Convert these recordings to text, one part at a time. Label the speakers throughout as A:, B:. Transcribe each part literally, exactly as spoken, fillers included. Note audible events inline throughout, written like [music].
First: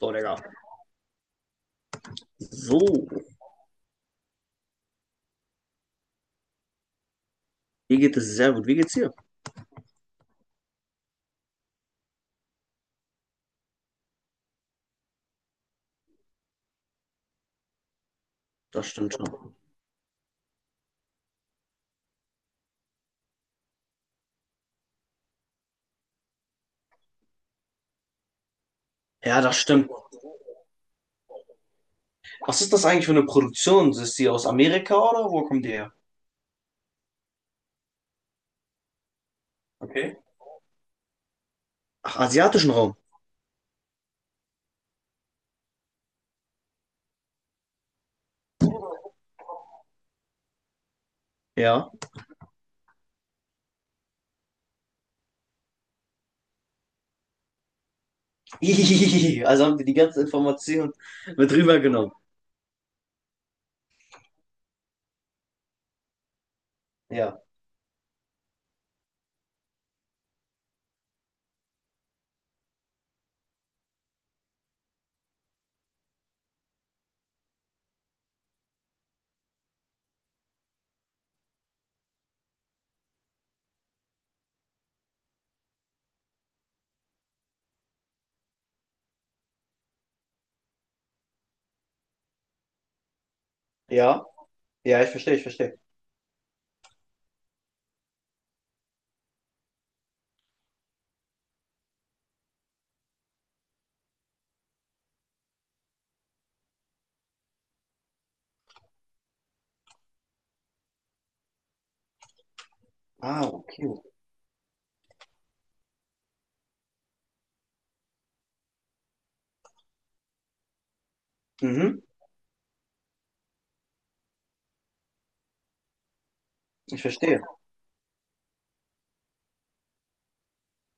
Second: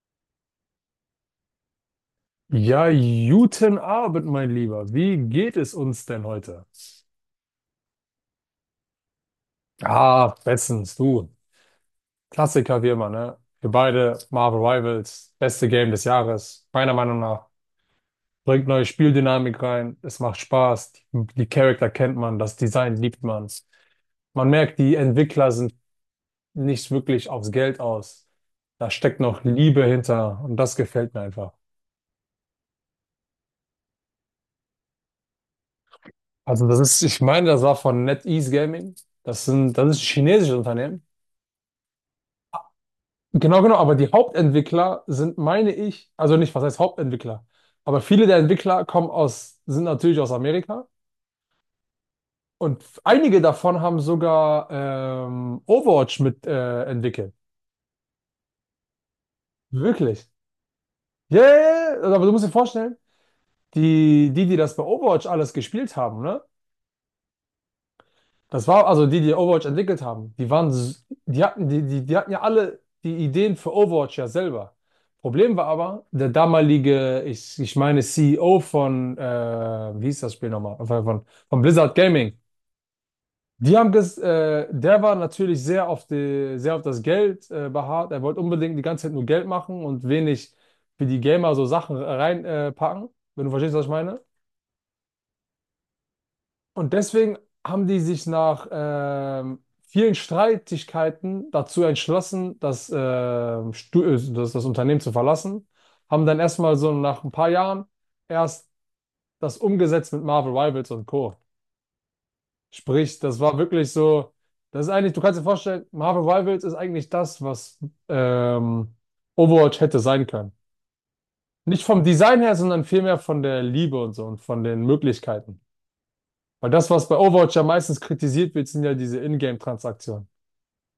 A: So, Digga. So.
B: Ja, guten Abend, mein Lieber. Wie geht es uns denn heute?
A: Mir geht es sehr gut. Wie geht's dir?
B: Ah, bestens, du. Klassiker wie immer, ne? Wir beide, Marvel Rivals, beste Game des Jahres, meiner Meinung nach. Bringt neue
A: Das stimmt schon.
B: Spieldynamik rein, es macht Spaß, die, die Charakter kennt man, das Design liebt man. Man merkt, die Entwickler sind nicht wirklich aufs Geld aus. Da steckt
A: Ja,
B: noch
A: das
B: Liebe
A: stimmt.
B: hinter und das gefällt mir einfach.
A: Was ist das eigentlich für eine Produktion? Ist die aus Amerika oder wo kommt die her?
B: Also das ist, ich meine, das war von NetEase Gaming. Das sind, das ist ein
A: Okay.
B: chinesisches Unternehmen.
A: Ach, asiatischen Raum.
B: Genau, genau, aber die Hauptentwickler sind, meine ich, also nicht, was heißt Hauptentwickler, aber viele der Entwickler kommen aus, sind natürlich aus Amerika
A: Ja.
B: und f- einige davon haben sogar ähm, Overwatch mit äh, entwickelt.
A: [laughs] Also haben die die ganze
B: Wirklich.
A: Information
B: Ja,
A: mit
B: ja, ja, ja,
A: rübergenommen.
B: aber du musst dir vorstellen, die, die, die das bei Overwatch alles gespielt haben, ne?
A: Ja.
B: Das war also die, die Overwatch entwickelt haben. Die waren, s- die hatten, die, die, die hatten ja alle die Ideen für Overwatch ja selber. Problem war aber, der damalige, ich, ich meine C E O von, äh, wie hieß das Spiel nochmal? Von, von von Blizzard Gaming. Die haben ges, äh, der war natürlich sehr auf die, sehr auf das Geld, äh, beharrt. Er wollte unbedingt die ganze Zeit nur Geld machen und wenig für die Gamer so Sachen reinpacken, äh, packen, wenn du verstehst, was ich meine.
A: Ja. Ja, ich verstehe, ich verstehe.
B: Und deswegen haben die sich nach ähm, vielen Streitigkeiten dazu entschlossen, das, ähm, Stu- äh, das, das Unternehmen zu verlassen. Haben dann erstmal so nach ein paar Jahren erst das umgesetzt mit Marvel Rivals und Co. Sprich, das
A: Ah,
B: war
A: okay.
B: wirklich so, das ist eigentlich, du kannst dir vorstellen, Marvel Rivals ist eigentlich das, was ähm, Overwatch hätte sein können. Nicht
A: Mhm.
B: vom Design her, sondern vielmehr von der Liebe und so und von den Möglichkeiten. Weil das,
A: Ich
B: was bei
A: verstehe.
B: Overwatch ja meistens kritisiert wird, sind ja diese Ingame-Transaktionen.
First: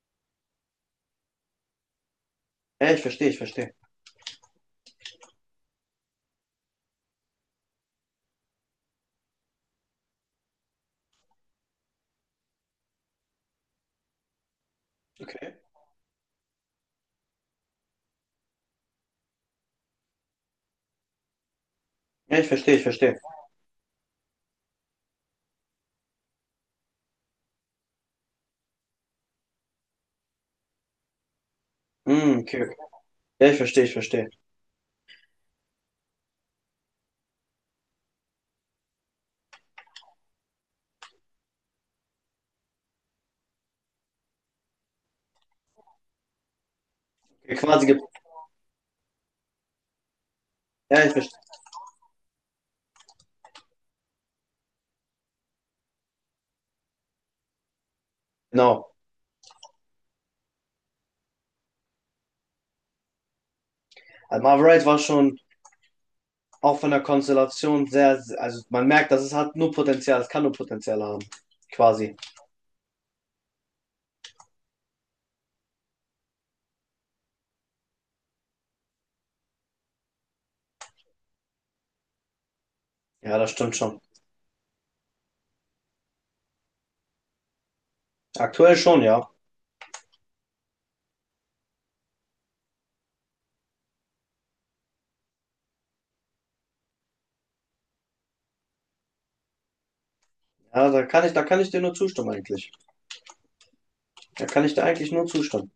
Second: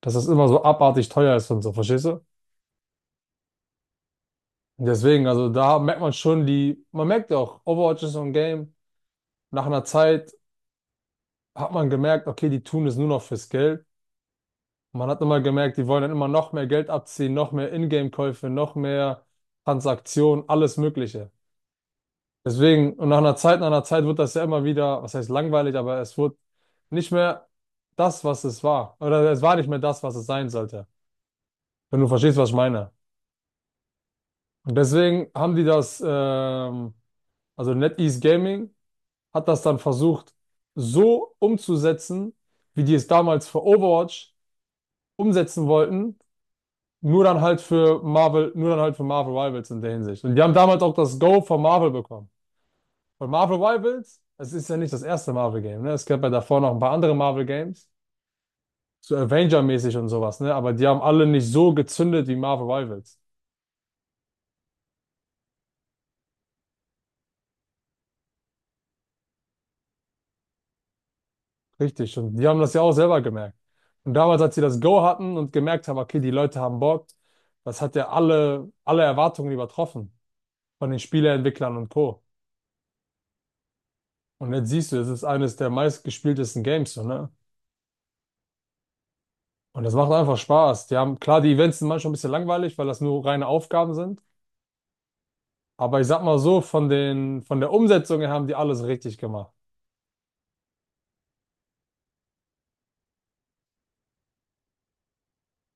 B: Dass das immer so abartig teuer ist und so, verstehst du?
A: Ja, ich verstehe, ich verstehe.
B: Und deswegen, also da merkt man schon die, man merkt ja auch, Overwatch ist so ein Game. Nach einer Zeit hat man gemerkt, okay, die tun es nur noch fürs Geld. Man hat immer
A: Okay.
B: gemerkt, die wollen dann immer noch mehr Geld abziehen, noch mehr Ingame-Käufe, noch mehr Transaktionen, alles Mögliche.
A: Ja, ich verstehe, ich
B: Deswegen, und nach
A: verstehe.
B: einer Zeit, nach einer Zeit wird das ja immer wieder, was heißt langweilig, aber es wird nicht mehr das, was es war. Oder es war nicht mehr das, was es sein sollte, wenn du verstehst,
A: Mm,
B: was ich
A: okay, okay.
B: meine.
A: Ja, ich verstehe, ich verstehe.
B: Und deswegen haben die das, ähm, also NetEase Gaming hat das dann versucht, so umzusetzen, wie die es damals für Overwatch umsetzen wollten, nur dann
A: Okay,
B: halt
A: Quasi
B: für
A: gibt.
B: Marvel, nur dann halt für Marvel Rivals in der Hinsicht. Und die haben damals auch
A: Ja, ich
B: das
A: verstehe.
B: Go von Marvel bekommen. Von Marvel Rivals, es ist ja nicht das erste Marvel-Game, ne? Es gab ja davor noch ein paar andere Marvel-Games,
A: Genau.
B: so Avenger-mäßig und sowas, ne? Aber die haben alle nicht so gezündet wie Marvel Rivals.
A: Also Marvel Wright war schon auch von der Konstellation sehr, sehr- also man merkt, dass es hat nur Potenzial, es kann nur Potenzial haben. Quasi.
B: Richtig, und die haben das ja auch selber gemerkt. Und damals, als sie das Go hatten und gemerkt haben, okay, die Leute haben Bock, das hat ja alle, alle Erwartungen übertroffen von den Spieleentwicklern und Co.
A: Ja, das stimmt schon.
B: Und jetzt siehst du, es ist eines der meistgespieltesten Games, so, ne?
A: Aktuell schon, ja.
B: Und das macht einfach Spaß. Die haben, klar, die Events sind manchmal ein bisschen langweilig, weil das nur reine Aufgaben sind. Aber ich sag mal so, von den, von der Umsetzung her haben die alles richtig gemacht.
A: Ja, da kann ich, da kann ich dir nur zustimmen eigentlich. Da kann ich dir eigentlich nur zustimmen.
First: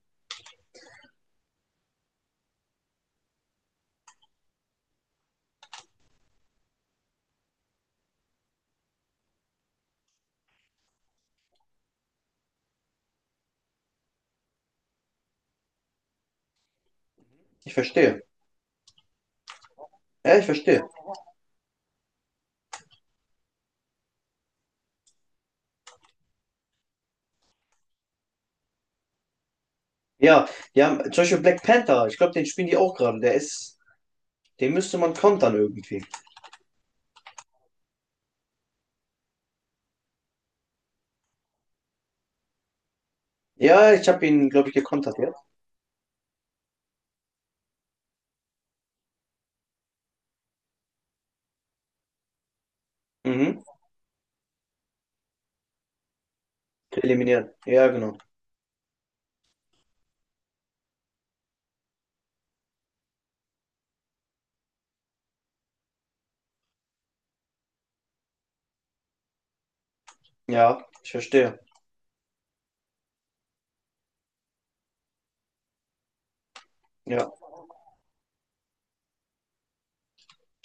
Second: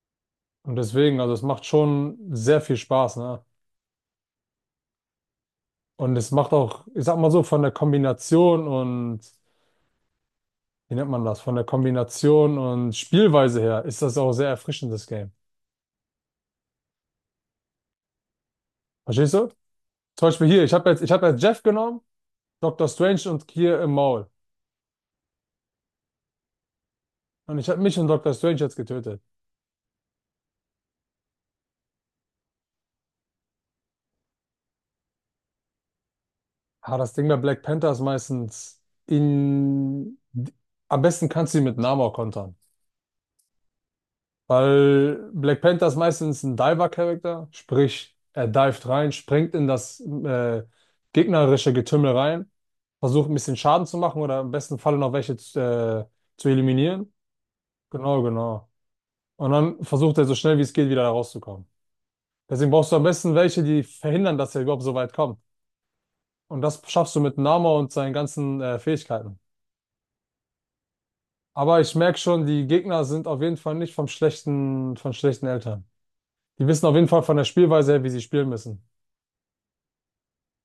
B: Und deswegen, also es macht schon sehr viel Spaß, ne? Und es macht auch, ich sag mal so, von der Kombination und wie nennt man das, von der Kombination und Spielweise her ist das auch sehr erfrischend, das Game.
A: Ich verstehe.
B: Verstehst du? Zum
A: Ja, ich
B: Beispiel hier, ich
A: verstehe.
B: habe jetzt, ich hab jetzt Jeff genommen, Doctor Strange und Kier im Maul. Und ich habe mich und Doctor Strange jetzt getötet.
A: Ja, die haben zum Beispiel Black Panther, ich glaube, den spielen die auch gerade. Der ist, den müsste man kontern irgendwie.
B: Ah, das Ding bei Black Panther ist meistens in... Am besten kannst du ihn mit Namor kontern.
A: Ja, ich habe ihn, glaube ich, gekontert,
B: Weil
A: ja.
B: Black Panther ist meistens ein Diver-Charakter, sprich, er dived rein, springt in das äh, gegnerische Getümmel rein, versucht ein bisschen
A: Mhm.
B: Schaden zu machen oder im besten Falle noch welche zu, äh, zu eliminieren.
A: Eliminieren. Ja, genau.
B: Genau, genau. Und dann versucht er so schnell wie es geht wieder da rauszukommen. Deswegen brauchst du am besten welche, die verhindern, dass er überhaupt so weit kommt. Und das schaffst du mit Nama und seinen ganzen äh, Fähigkeiten.
A: Ja, ich verstehe.
B: Aber ich merke schon, die Gegner sind auf jeden Fall nicht vom schlechten, von schlechten Eltern. Die wissen auf jeden Fall
A: Ja,
B: von der Spielweise her, wie sie spielen müssen.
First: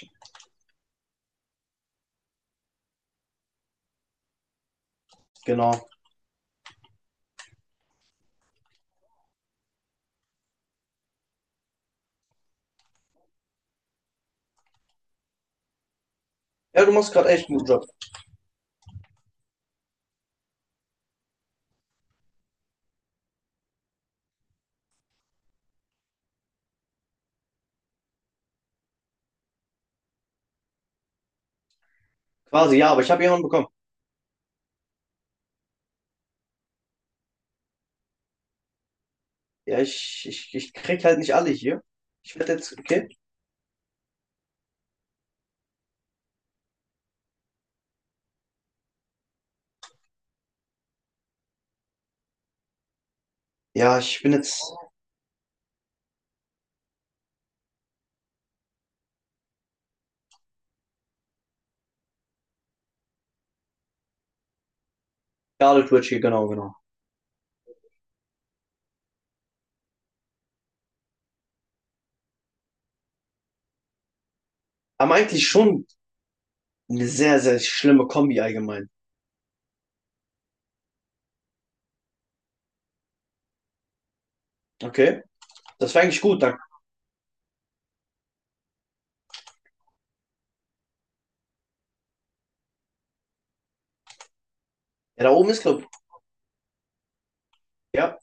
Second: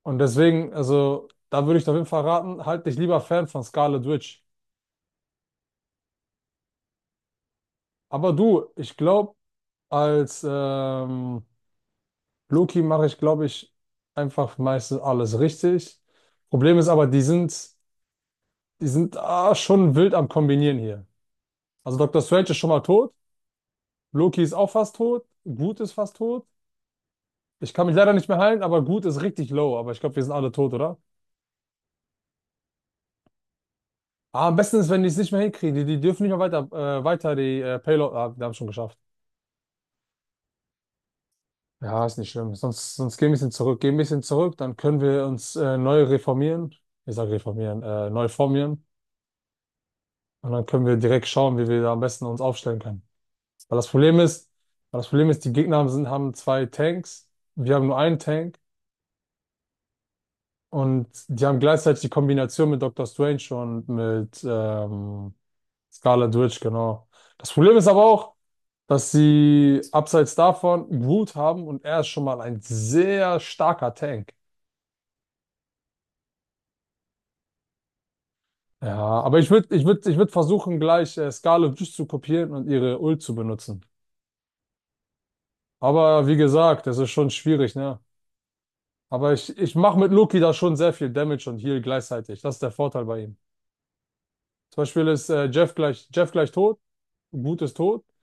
B: Und deswegen, also, da würde ich dir auf jeden Fall raten, halt dich lieber Fan von Scarlet Witch.
A: genau.
B: Aber du, ich glaube, als ähm, Loki mache ich, glaube ich, einfach meistens alles richtig. Problem
A: Ja,
B: ist
A: du
B: aber,
A: machst
B: die
A: gerade echt
B: sind,
A: einen guten Job.
B: die sind ah, schon wild am Kombinieren hier. Also Doctor Strange ist schon mal tot, Loki ist auch fast tot, Groot ist fast tot. Ich kann mich leider nicht mehr heilen, aber Groot ist richtig low. Aber ich glaube, wir sind alle tot, oder?
A: Quasi, ja, aber ich habe jemanden bekommen.
B: Ah, am besten ist, wenn die es nicht mehr hinkriegen. Die, die dürfen nicht mehr weiter, äh, weiter die äh, Payload. Ah, wir haben es schon geschafft.
A: Ja, ich, ich, ich krieg halt nicht alle hier.
B: Ja, ist nicht
A: Ich werde
B: schlimm.
A: jetzt,
B: Sonst,
A: okay?
B: sonst gehen wir ein bisschen zurück. Gehen ein bisschen zurück, dann können wir uns äh, neu reformieren. Ich sage reformieren, äh, neu formieren. Und dann können wir direkt schauen, wie wir da am besten uns aufstellen können. Weil das
A: Ja,
B: Problem
A: ich bin
B: ist,
A: jetzt
B: weil das Problem ist, die Gegner haben- sind, haben zwei Tanks, wir haben nur einen Tank und die haben gleichzeitig die Kombination mit Doctor Strange und mit ähm,
A: Scarlet Witch hier,
B: Scarlet
A: genau,
B: Witch,
A: genau.
B: genau. Das Problem ist aber auch, dass sie abseits davon Groot haben und er ist schon mal ein sehr starker Tank.
A: Aber eigentlich schon eine sehr, sehr schlimme Kombi allgemein.
B: Ja, aber ich würde ich würd, ich würd versuchen, gleich äh, Scarlet Witch zu kopieren und ihre Ult zu benutzen.
A: Okay? Das war eigentlich
B: Aber wie
A: gut. Da, ja,
B: gesagt, das ist schon schwierig, ne? Aber ich, ich mache mit Loki da schon sehr viel Damage und Heal gleichzeitig. Das ist der Vorteil bei ihm. Zum Beispiel ist
A: da
B: äh,
A: oben ist,
B: Jeff
A: glaub ich.
B: gleich, Jeff gleich tot, Groot ist tot,
A: Ja.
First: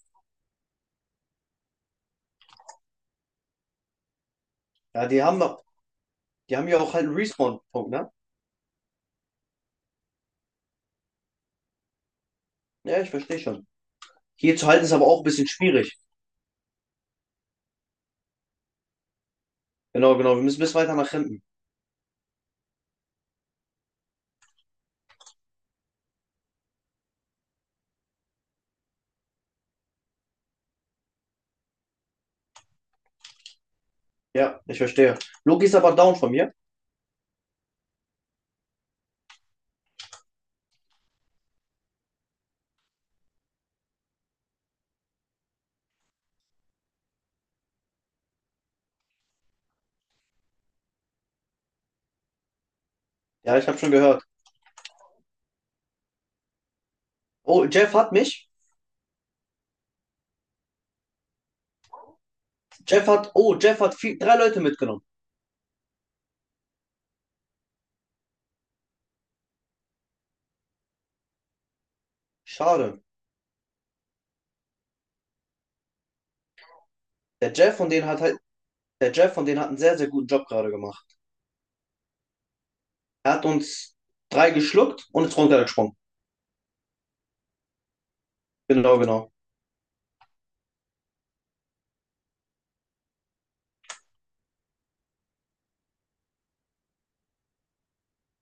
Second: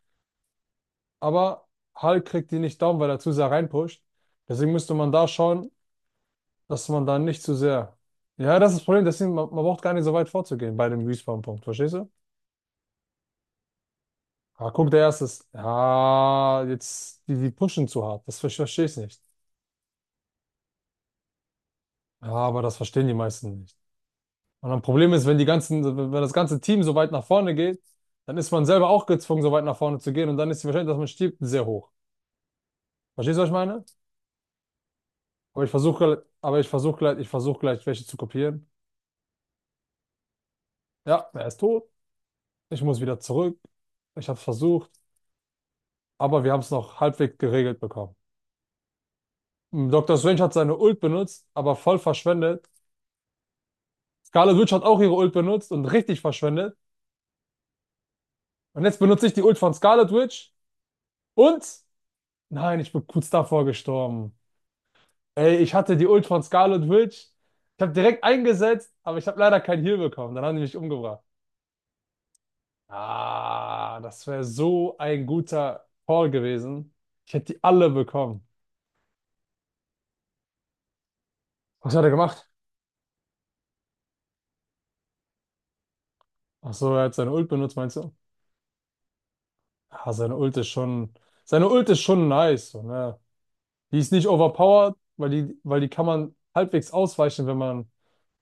B: aber Hulk kriegt die nicht down, weil er zu sehr reinpusht. Deswegen müsste
A: Ja,
B: man
A: die
B: da
A: haben,
B: schauen,
A: die haben ja
B: dass
A: auch halt
B: man
A: einen
B: da nicht zu
A: Respawn-Punkt,
B: sehr.
A: ne?
B: Ja, das ist das Problem, deswegen, man, man braucht gar nicht so weit vorzugehen bei dem Respawn-Punkt, verstehst du?
A: Ja, ich verstehe schon. Hier zu
B: Ah,
A: halten
B: guck,
A: ist
B: der
A: aber auch ein
B: erste
A: bisschen
B: ist.
A: schwierig.
B: Ja, jetzt, die, die pushen zu hart. Das ver- verstehe ich nicht.
A: Genau, genau. Wir müssen bis weiter nach hinten.
B: Ja, aber das verstehen die meisten nicht. Und ein Problem ist, wenn die ganzen, wenn das ganze Team so weit nach vorne geht, dann ist man selber auch gezwungen, so weit nach vorne zu gehen und dann ist die Wahrscheinlichkeit, dass man stirbt, sehr hoch. Verstehst du, was ich meine?
A: Ja, ich verstehe.
B: Aber
A: Loki
B: ich
A: ist aber down
B: versuche,
A: von mir.
B: aber ich versuche gleich, ich versuche gleich, welche zu kopieren. Ja, er ist tot. Ich muss wieder zurück. Ich habe es versucht, aber wir haben es noch halbwegs geregelt bekommen. Mm, Doctor Strange hat seine Ult benutzt, aber voll verschwendet.
A: Ja, ich habe schon gehört.
B: Scarlet Witch hat auch ihre Ult benutzt und richtig verschwendet.
A: Oh, Jeff hat mich.
B: Und jetzt benutze ich die Ult von Scarlet Witch und nein, ich
A: Jeff
B: bin kurz
A: hat, oh,
B: davor
A: Jeff hat vier,
B: gestorben.
A: drei Leute mitgenommen.
B: Ey, ich hatte die Ult von Scarlet Witch. Ich habe direkt eingesetzt, aber ich habe leider keinen Heal bekommen. Dann haben die mich umgebracht.
A: Schade.
B: Ah, das wäre so ein guter Call gewesen. Ich
A: Der
B: hätte die
A: Jeff von
B: alle
A: denen hat halt,
B: bekommen.
A: der Jeff von denen hat einen sehr, sehr guten Job gerade gemacht.
B: Was hat er gemacht?
A: Er hat uns drei geschluckt und ist runtergesprungen.
B: Ach so, er hat seine Ult benutzt, meinst du?
A: Genau, genau.
B: Ah, seine Ult ist schon, seine Ult ist schon nice. So, ne? Die ist nicht overpowered, weil die, weil die kann man halbwegs ausweichen, wenn man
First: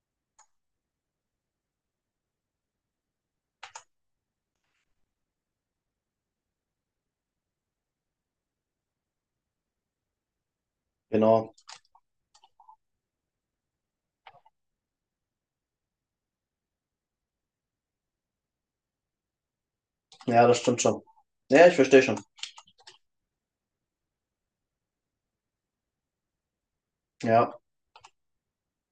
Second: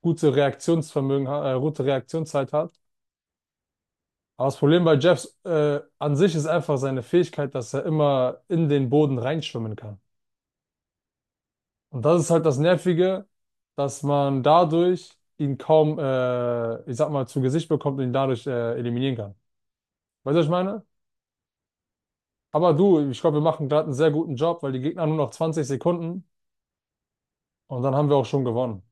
B: gute Reaktionsvermögen, ha- äh, gute Reaktionszeit hat. Aber das Problem bei Jeffs äh, an sich ist einfach seine Fähigkeit, dass er immer in den Boden reinschwimmen kann.
A: Genau.
B: Und das ist halt das Nervige, dass man dadurch ihn kaum, äh, ich sag mal, zu Gesicht bekommt und ihn dadurch äh, eliminieren kann. Weißt du, was
A: Ja,
B: ich
A: das stimmt
B: meine?
A: schon. Ja, ich verstehe schon.
B: Aber du, ich glaube, wir machen gerade einen sehr guten Job, weil die Gegner haben nur noch zwanzig Sekunden
A: Ja.
B: und dann haben wir auch schon gewonnen.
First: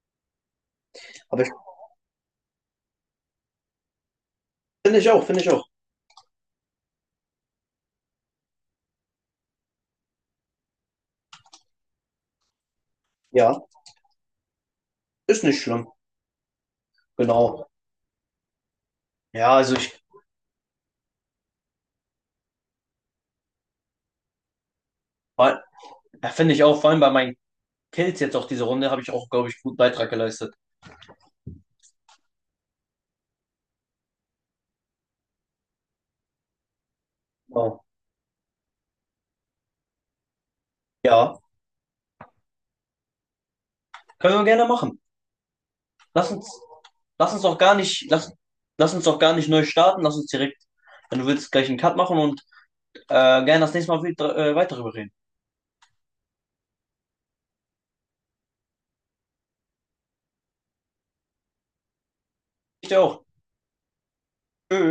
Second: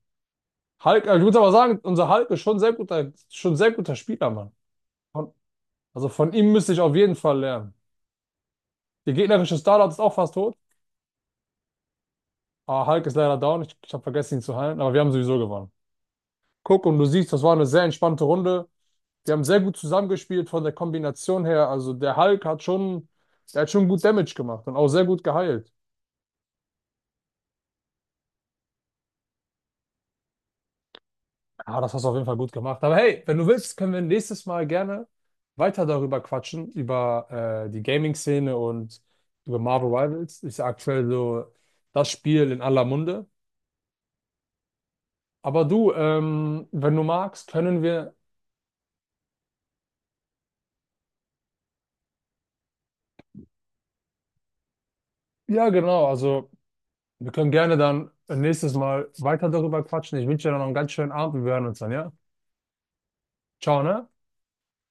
B: Hulk, äh, ich muss
A: Aber ich
B: aber sagen, unser Hulk ist schon sehr guter, schon sehr guter Spieler, Mann.
A: finde ich auch,
B: Von,
A: finde ich auch.
B: also von ihm müsste ich auf jeden Fall lernen. Der gegnerische Startup ist auch fast tot. Ah, Hulk ist leider
A: Ja,
B: down. Ich, ich habe vergessen, ihn zu heilen, aber wir haben sowieso
A: ist nicht
B: gewonnen.
A: schlimm.
B: Guck, und du siehst, das war eine
A: Genau.
B: sehr entspannte Runde. Wir haben
A: Ja,
B: sehr
A: also
B: gut
A: ich
B: zusammengespielt von der Kombination her. Also der Hulk hat schon, der hat schon gut Damage gemacht und auch sehr gut
A: war-
B: geheilt.
A: ja, finde ich auch, vor allem bei meinen Kills jetzt auch diese Runde, habe ich auch, glaube ich, einen guten Beitrag geleistet.
B: Ah, das hast du auf jeden Fall gut gemacht. Aber hey, wenn du willst, können wir nächstes Mal gerne weiter darüber quatschen, über äh, die
A: Genau.
B: Gaming-Szene und über Marvel Rivals. Ist ja aktuell
A: Ja.
B: so das Spiel in aller Munde.
A: Können wir gerne machen.
B: Aber du,
A: Lass uns,
B: ähm, wenn du
A: lass uns
B: magst,
A: auch gar
B: können
A: nicht,
B: wir,
A: lass, lass uns auch gar nicht neu starten, lass uns direkt, wenn du willst, gleich einen Cut machen und äh, gerne das nächste Mal wieder, äh, weiter darüber reden.
B: ja genau, also. Wir können gerne dann äh, nächstes Mal weiter darüber quatschen. Ich wünsche dir noch einen ganz schönen Abend. Wir hören uns dann, ja?
A: Ich dir auch.
B: Ciao, ne?
A: Tschö.